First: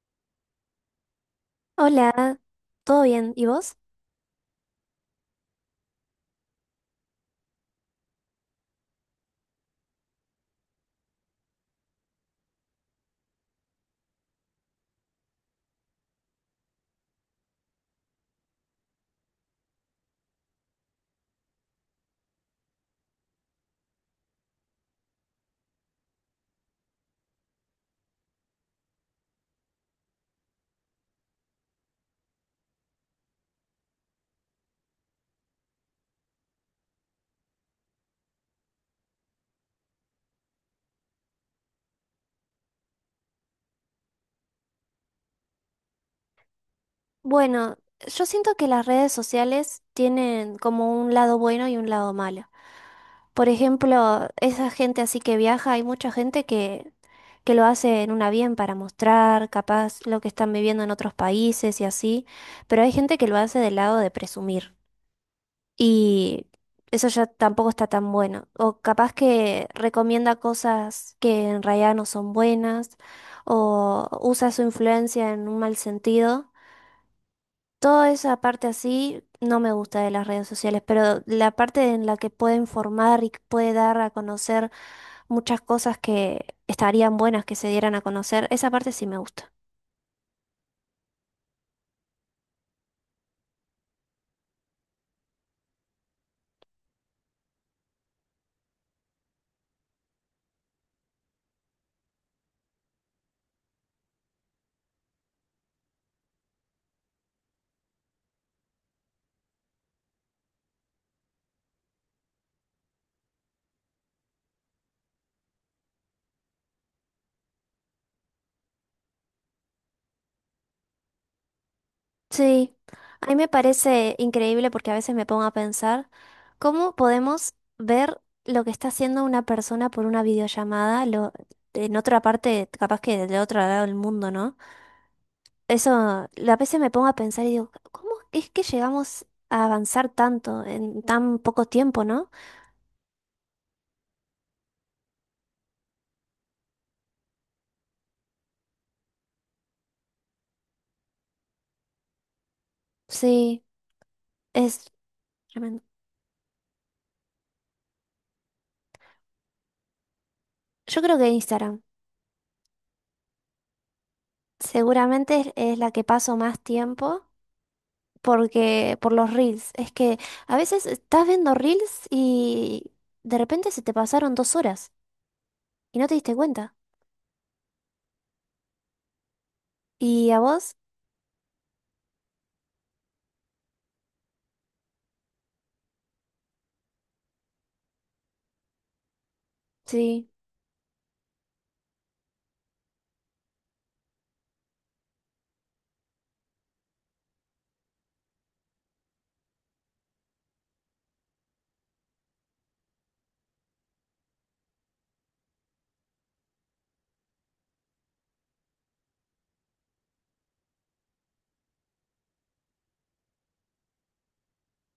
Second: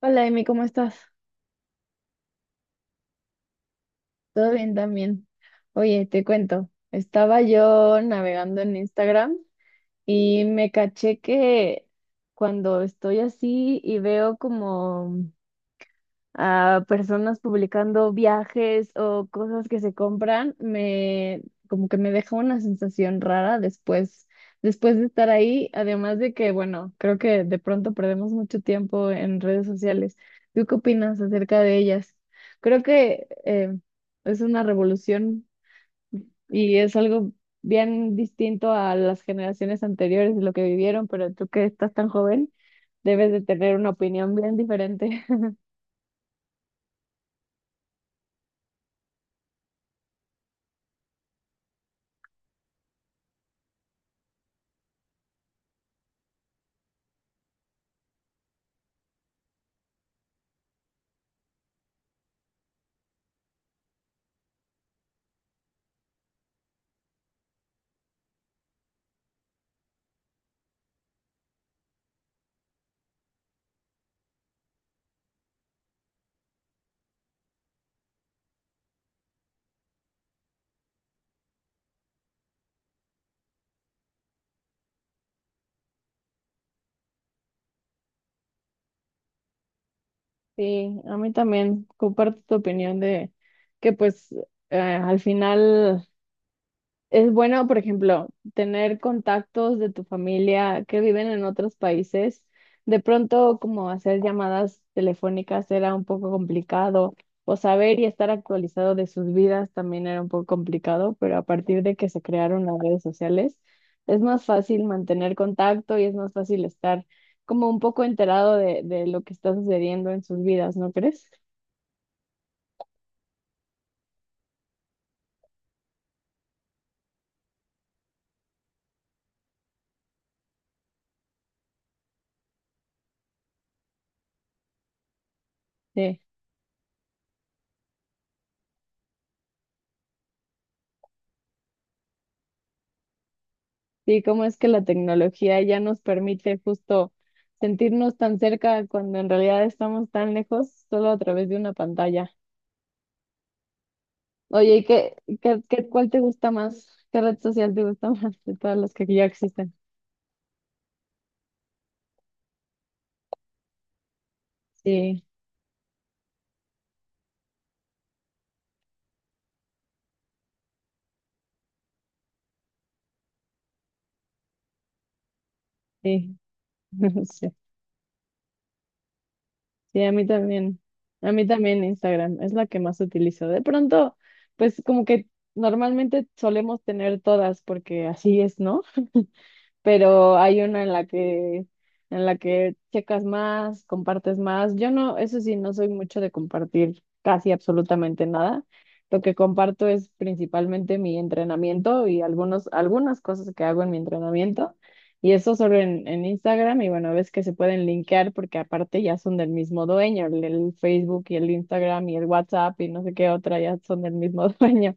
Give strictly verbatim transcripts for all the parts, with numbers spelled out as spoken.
Hola, Emi, ¿cómo estás? Hola, ¿todo bien? ¿Y vos? ¿Todo bien también? Oye, te cuento, estaba yo navegando en Instagram y me caché que cuando estoy así y veo como a personas publicando viajes o cosas que se compran, me como que me deja una sensación rara después, después de estar ahí, además de que, bueno, creo que de pronto perdemos mucho tiempo en redes sociales. ¿Tú qué opinas acerca de ellas? Creo que eh, es una revolución y es algo bien distinto a las generaciones anteriores de lo que vivieron, pero tú que estás tan joven, debes de tener una opinión bien diferente. Bueno, yo siento que las redes sociales tienen como un lado bueno y un lado malo. Por ejemplo, esa gente así que viaja, hay mucha gente que, que lo hace en un avión para mostrar, capaz, lo que están viviendo en otros países y así, pero hay gente que lo hace del lado de presumir. Y eso ya tampoco está tan bueno. O capaz que recomienda cosas que en realidad no son buenas, o usa su influencia en un mal sentido. Toda esa parte así no me gusta de las redes sociales, pero la parte en la que puede informar y que puede dar a conocer muchas cosas que estarían buenas que se dieran a conocer, esa parte sí me gusta. Sí, a mí también comparto tu opinión de que pues eh, al final. Es bueno, por ejemplo, tener contactos de tu familia que viven en otros países. De pronto, como hacer llamadas telefónicas era un poco complicado, o saber y estar actualizado de sus vidas también era un poco complicado, pero a partir de que se crearon las redes sociales, es más fácil mantener contacto y es más fácil estar como un poco enterado de, de lo que está sucediendo en sus vidas, ¿no crees? Sí, a mí me parece increíble porque a veces me pongo a pensar cómo podemos ver lo que está haciendo una persona por una videollamada lo, en otra parte, capaz que del otro lado del mundo, ¿no? Eso, Sí. a veces me pongo a pensar y digo, ¿cómo es que llegamos a avanzar tanto en tan poco tiempo, no? Sí, cómo es que la tecnología ya nos permite justo sentirnos tan cerca cuando en realidad estamos tan lejos solo a través de una pantalla. Sí, Oye, ¿y es qué, qué, tremendo. qué- cuál te gusta más? ¿Qué red social te gusta más de todas las que ya existen? Yo creo que Instagram Sí, seguramente es, es la que paso más tiempo. Porque por los reels. Es que a veces estás viendo reels y de repente se te pasaron dos horas y no te diste sí, cuenta. sí, sí, a mí ¿Y a vos? también. A mí también Instagram es la que más utilizo. De pronto, pues como que normalmente solemos tener todas porque así es, ¿no? Sí, Pero hay una en la que en la que checas más, compartes más. Yo no, eso sí, no soy mucho de compartir casi absolutamente nada. Lo que comparto es principalmente mi entrenamiento y algunos, algunas cosas que hago en mi entrenamiento. Y eso solo en, en Instagram. Y bueno, ves que se pueden linkear porque aparte ya son del mismo dueño. El, el Facebook y el Instagram y el WhatsApp y no sé qué otra ya son del mismo dueño.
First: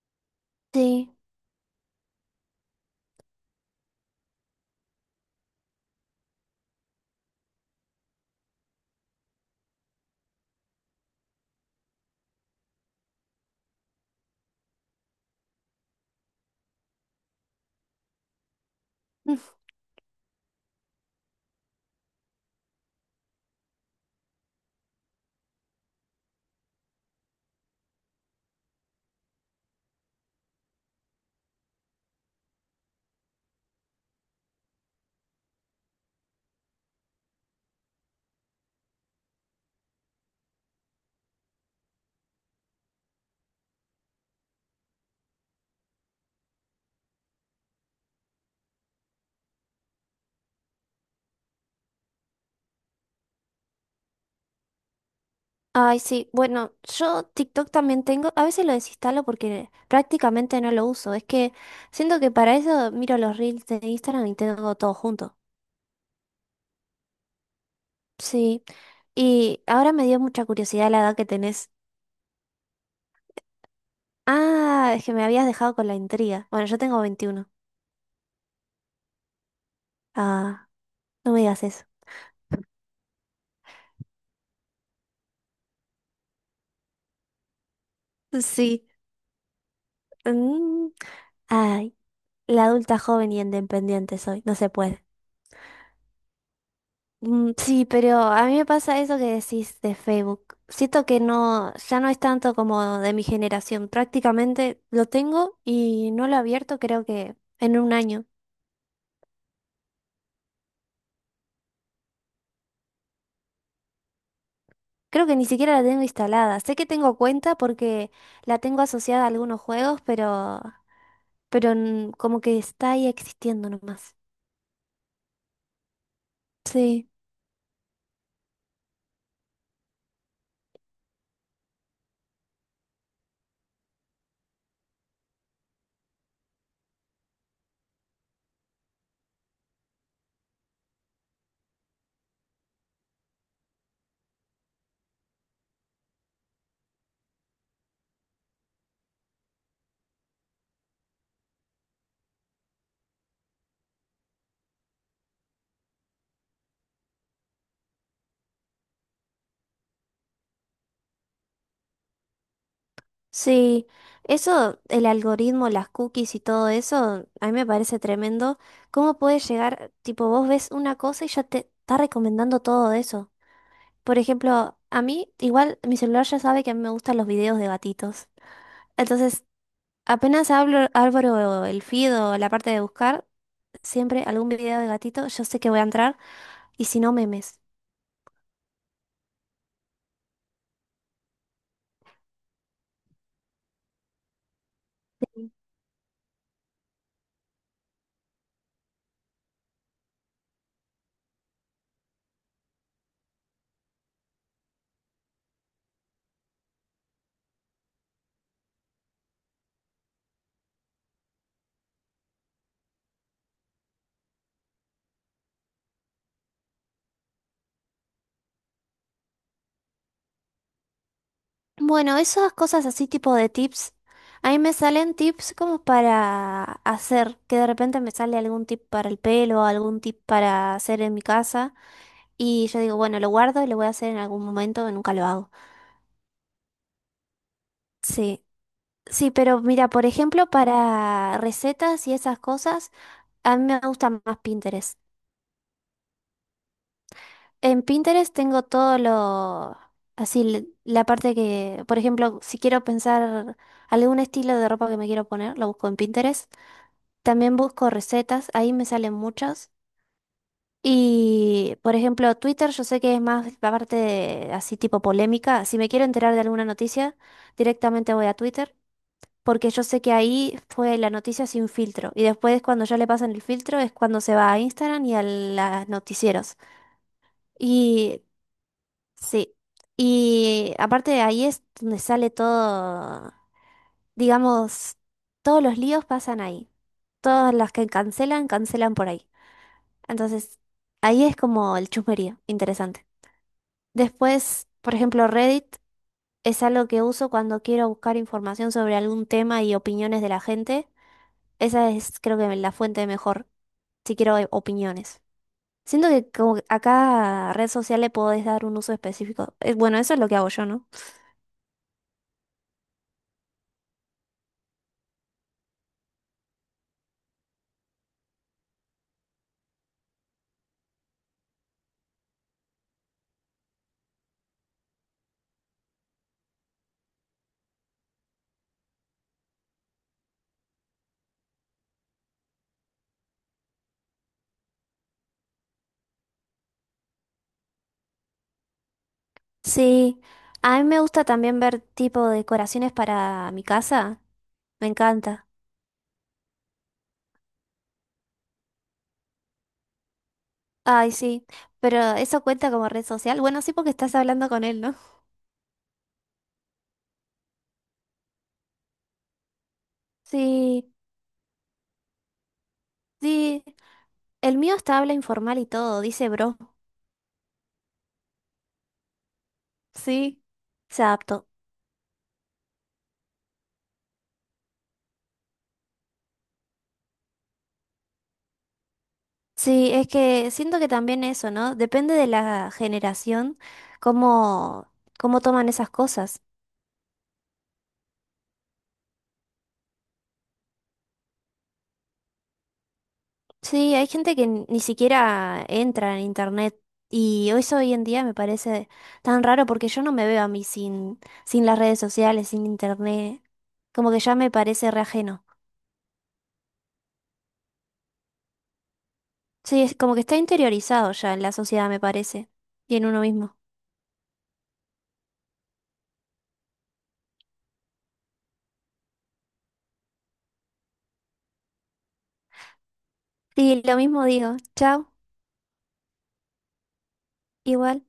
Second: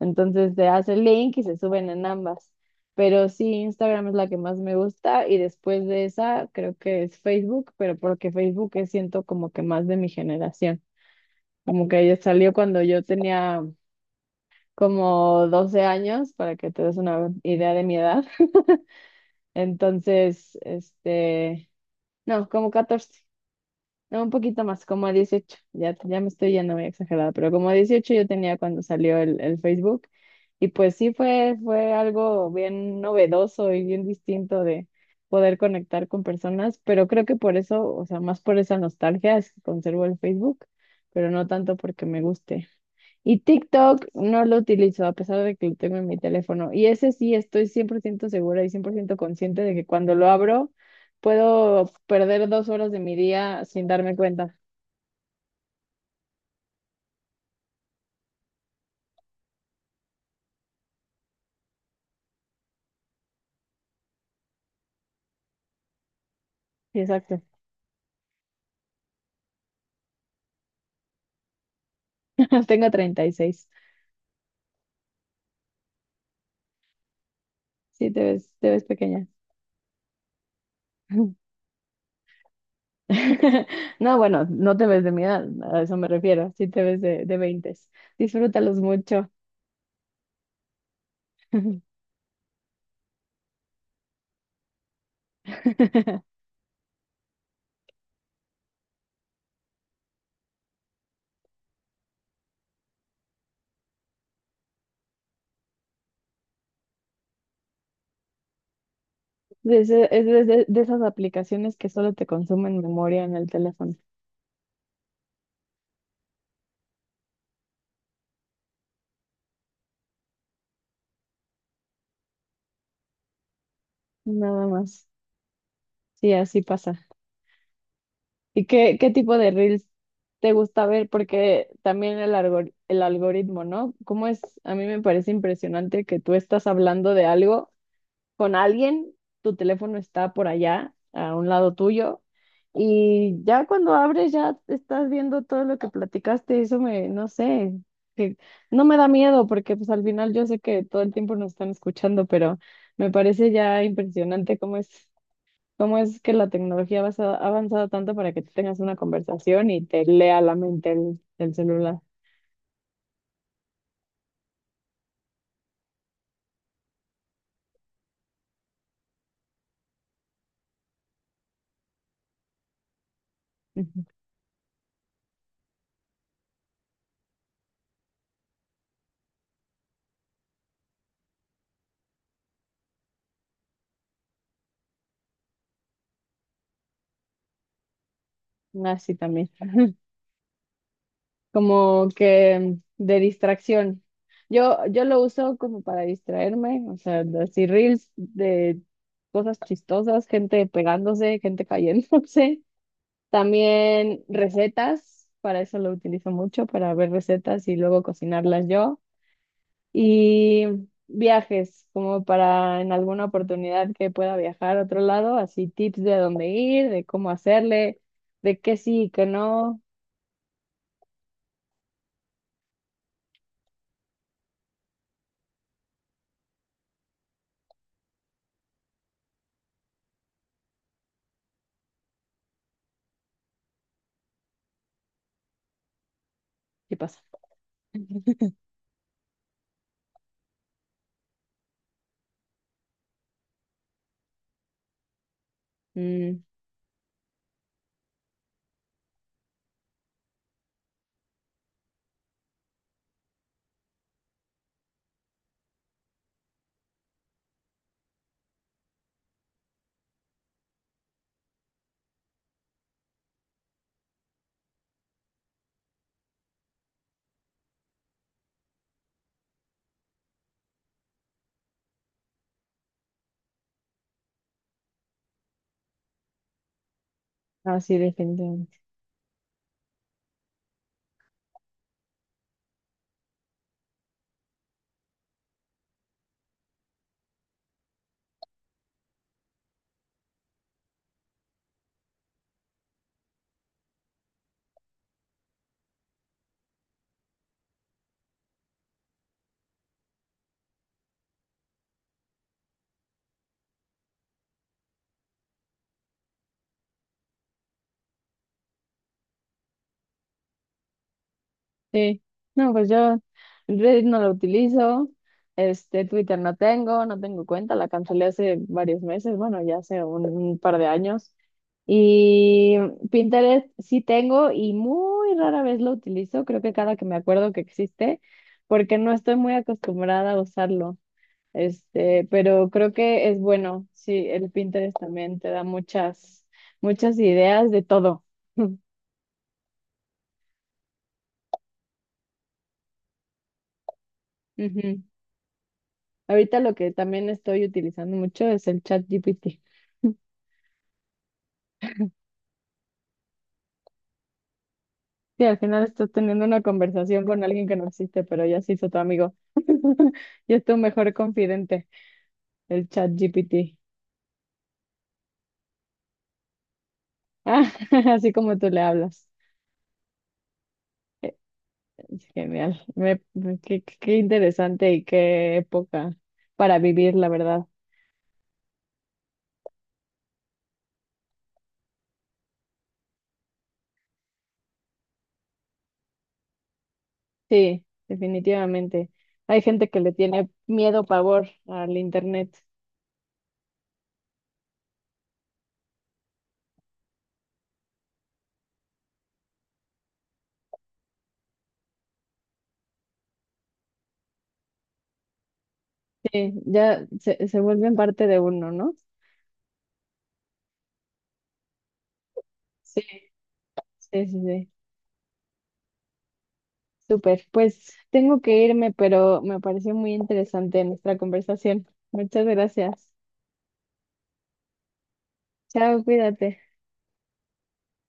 Entonces se hace el sí. link y se suben en ambas. Pero sí, Instagram es la que más me gusta y después de esa creo que es Facebook, pero porque Facebook es siento como que más de mi generación. Como que ella salió cuando yo tenía como doce años, para que te des una idea de mi edad. Mm. Entonces, este, no, como catorce. No, un poquito más, como a dieciocho. Ya, ya me estoy yendo muy exagerada, pero como a dieciocho yo tenía cuando salió el, el Facebook. Y pues sí fue, fue algo bien novedoso y bien distinto de poder conectar con personas, pero creo que por eso, o sea, más por esa nostalgia es que conservo el Facebook, pero no tanto porque me guste. Y TikTok no lo utilizo, a pesar de que lo tengo en mi teléfono. Y ese sí estoy cien por ciento segura y cien por ciento consciente de que cuando lo abro puedo perder dos horas de mi día sin darme cuenta. Ay, sí. Bueno, yo TikTok también tengo. A veces lo desinstalo porque prácticamente no lo uso. Es que siento que para eso miro los reels de Instagram y tengo todo junto. Sí, exacto. Sí. Y ahora me dio mucha curiosidad la edad que tenés. Tengo treinta y seis. Ah, es que me habías dejado con la intriga. Bueno, yo tengo veintiuno. Sí, te ves, te ves pequeña. Ah, no me digas eso. No, bueno, no te ves de mi edad, a eso me refiero. Sí te ves de, de veinte. Disfrútalos Sí. mucho. Mm. Ay, la adulta joven y independiente soy, no se puede. Mm, sí, pero a mí me pasa eso que decís de Facebook. Siento que no, ya no es tanto como de mi generación. Prácticamente lo tengo y no lo he abierto creo que en un año. De ese- es de de- de esas aplicaciones que solo te consumen memoria en el teléfono. Creo que ni siquiera la tengo instalada. Sé que tengo cuenta porque la tengo asociada a algunos juegos, pero, pero mm, como que está ahí existiendo nomás. Nada más. Sí, así pasa. Sí. ¿Y qué, qué tipo de reels te gusta ver? Porque también el algor- el algoritmo, ¿no? ¿Cómo es? A mí me parece impresionante que tú estás hablando de algo con alguien, tu teléfono está por allá, a un lado tuyo, y ya cuando abres ya estás viendo todo lo que platicaste, eso me, no sé, que no me da miedo porque pues al final yo sé que todo el tiempo nos están escuchando, pero me parece ya impresionante cómo es ¿Cómo es que la tecnología ha avanzado ha avanzado tanto para que tú tengas una conversación y te lea la mente el, el celular? Sí, eso, el algoritmo, las cookies y todo eso, a mí me parece tremendo. ¿Cómo puedes llegar, tipo, vos ves una cosa y ya te está recomendando todo eso? Ujú. Por ejemplo, a mí, igual mi celular ya sabe que a mí me gustan los videos de gatitos. Entonces, apenas abro, abro el feed o la parte de buscar, siempre algún video de gatito, yo sé que voy a entrar y si no, memes. Así también. Como que de distracción. Yo, yo lo uso como para distraerme, o sea, así reels de cosas chistosas, gente pegándose, gente cayéndose. También recetas, para eso lo utilizo mucho, para ver recetas y luego cocinarlas yo. Y viajes, como para en alguna oportunidad que pueda viajar a otro lado, así tips de dónde ir, de cómo hacerle, de qué sí y qué no, Bueno, esas cosas así tipo de tips, a mí me salen tips como para hacer, que de repente me sale algún tip para el pelo, algún tip para hacer en mi casa y yo digo, bueno, lo guardo y lo voy a hacer en algún momento, nunca lo hago. qué pasa. Sí, sí, pero mira, por ejemplo, para recetas y esas cosas, a mí me gusta más Pinterest. Mm, En Pinterest tengo todo lo, así, l- la parte que, por ejemplo, si quiero pensar algún estilo de ropa que me quiero poner, lo busco en Pinterest. También busco recetas, ahí me salen muchas. Y, por ejemplo, Twitter yo sé que es más la parte de- así tipo polémica. Si me quiero enterar de alguna noticia, directamente voy a Twitter, porque yo sé que ahí fue la noticia sin filtro. Y después cuando ya le pasan el filtro es cuando se va a Instagram y a los noticieros. no, sí, Y definitivamente. sí. Y aparte de ahí es donde sale todo, digamos, todos los líos pasan ahí. Todas las que cancelan, cancelan por ahí. Entonces, ahí es como el chusmerío, interesante. Después, por ejemplo, Reddit es algo que uso cuando quiero buscar información sobre algún tema y opiniones de la gente. Esa es, creo que, la fuente mejor, si quiero eh, opiniones. Siento que como que a cada red social le podés dar un uso específico. Eh, Bueno, eso es lo que hago yo, ¿no? Sí, no, pues yo Reddit no lo utilizo, este Twitter no tengo, no tengo, cuenta, la cancelé hace varios meses, bueno, ya hace un, un par de años. Y Pinterest sí tengo y muy rara vez lo utilizo, creo que cada que me acuerdo que existe, porque no estoy muy acostumbrada a usarlo. Este, pero creo que es bueno, sí, el Pinterest también te da muchas, muchas ideas de todo. Sí, a mí me gusta también ver tipo decoraciones para mi casa. Me Ujú. encanta. Ahorita lo que también estoy utilizando mucho es el chat G P T. Ay, sí. Pero eso cuenta como red social. Bueno, sí, porque estás hablando con él, ¿no? Sí, al final estás teniendo una conversación con alguien que no existe, pero ya se hizo tu amigo. Ya es tu Sí. mejor confidente, el chat Sí, G P T. el mío está habla informal y todo, dice bro. Ah, así como tú le hablas. Sí, se adaptó. Es genial. Me- me- qué, qué- qué interesante y qué época para vivir, la verdad. Sí, es que siento que también eso, ¿no? Depende de la generación, cómo, cómo toman esas cosas. Sí, definitivamente. Hay gente que le tiene miedo, pavor al internet. Sí, hay gente que ni ni siquiera entra en internet y eso hoy en día me parece tan raro porque yo no me veo a mí sin, sin las redes sociales, sin internet. Como que ya me parece re ajeno. Sí, ya se, se vuelven parte de uno, ¿no? Sí, es como que está interiorizado ya en la sociedad, me parece. Y Sí, en uno mismo. sí, sí, sí. Súper, pues tengo que irme, pero me pareció muy interesante nuestra conversación. Muchas gracias. Sí, lo mismo digo. Chao. Chao, cuídate. Igual.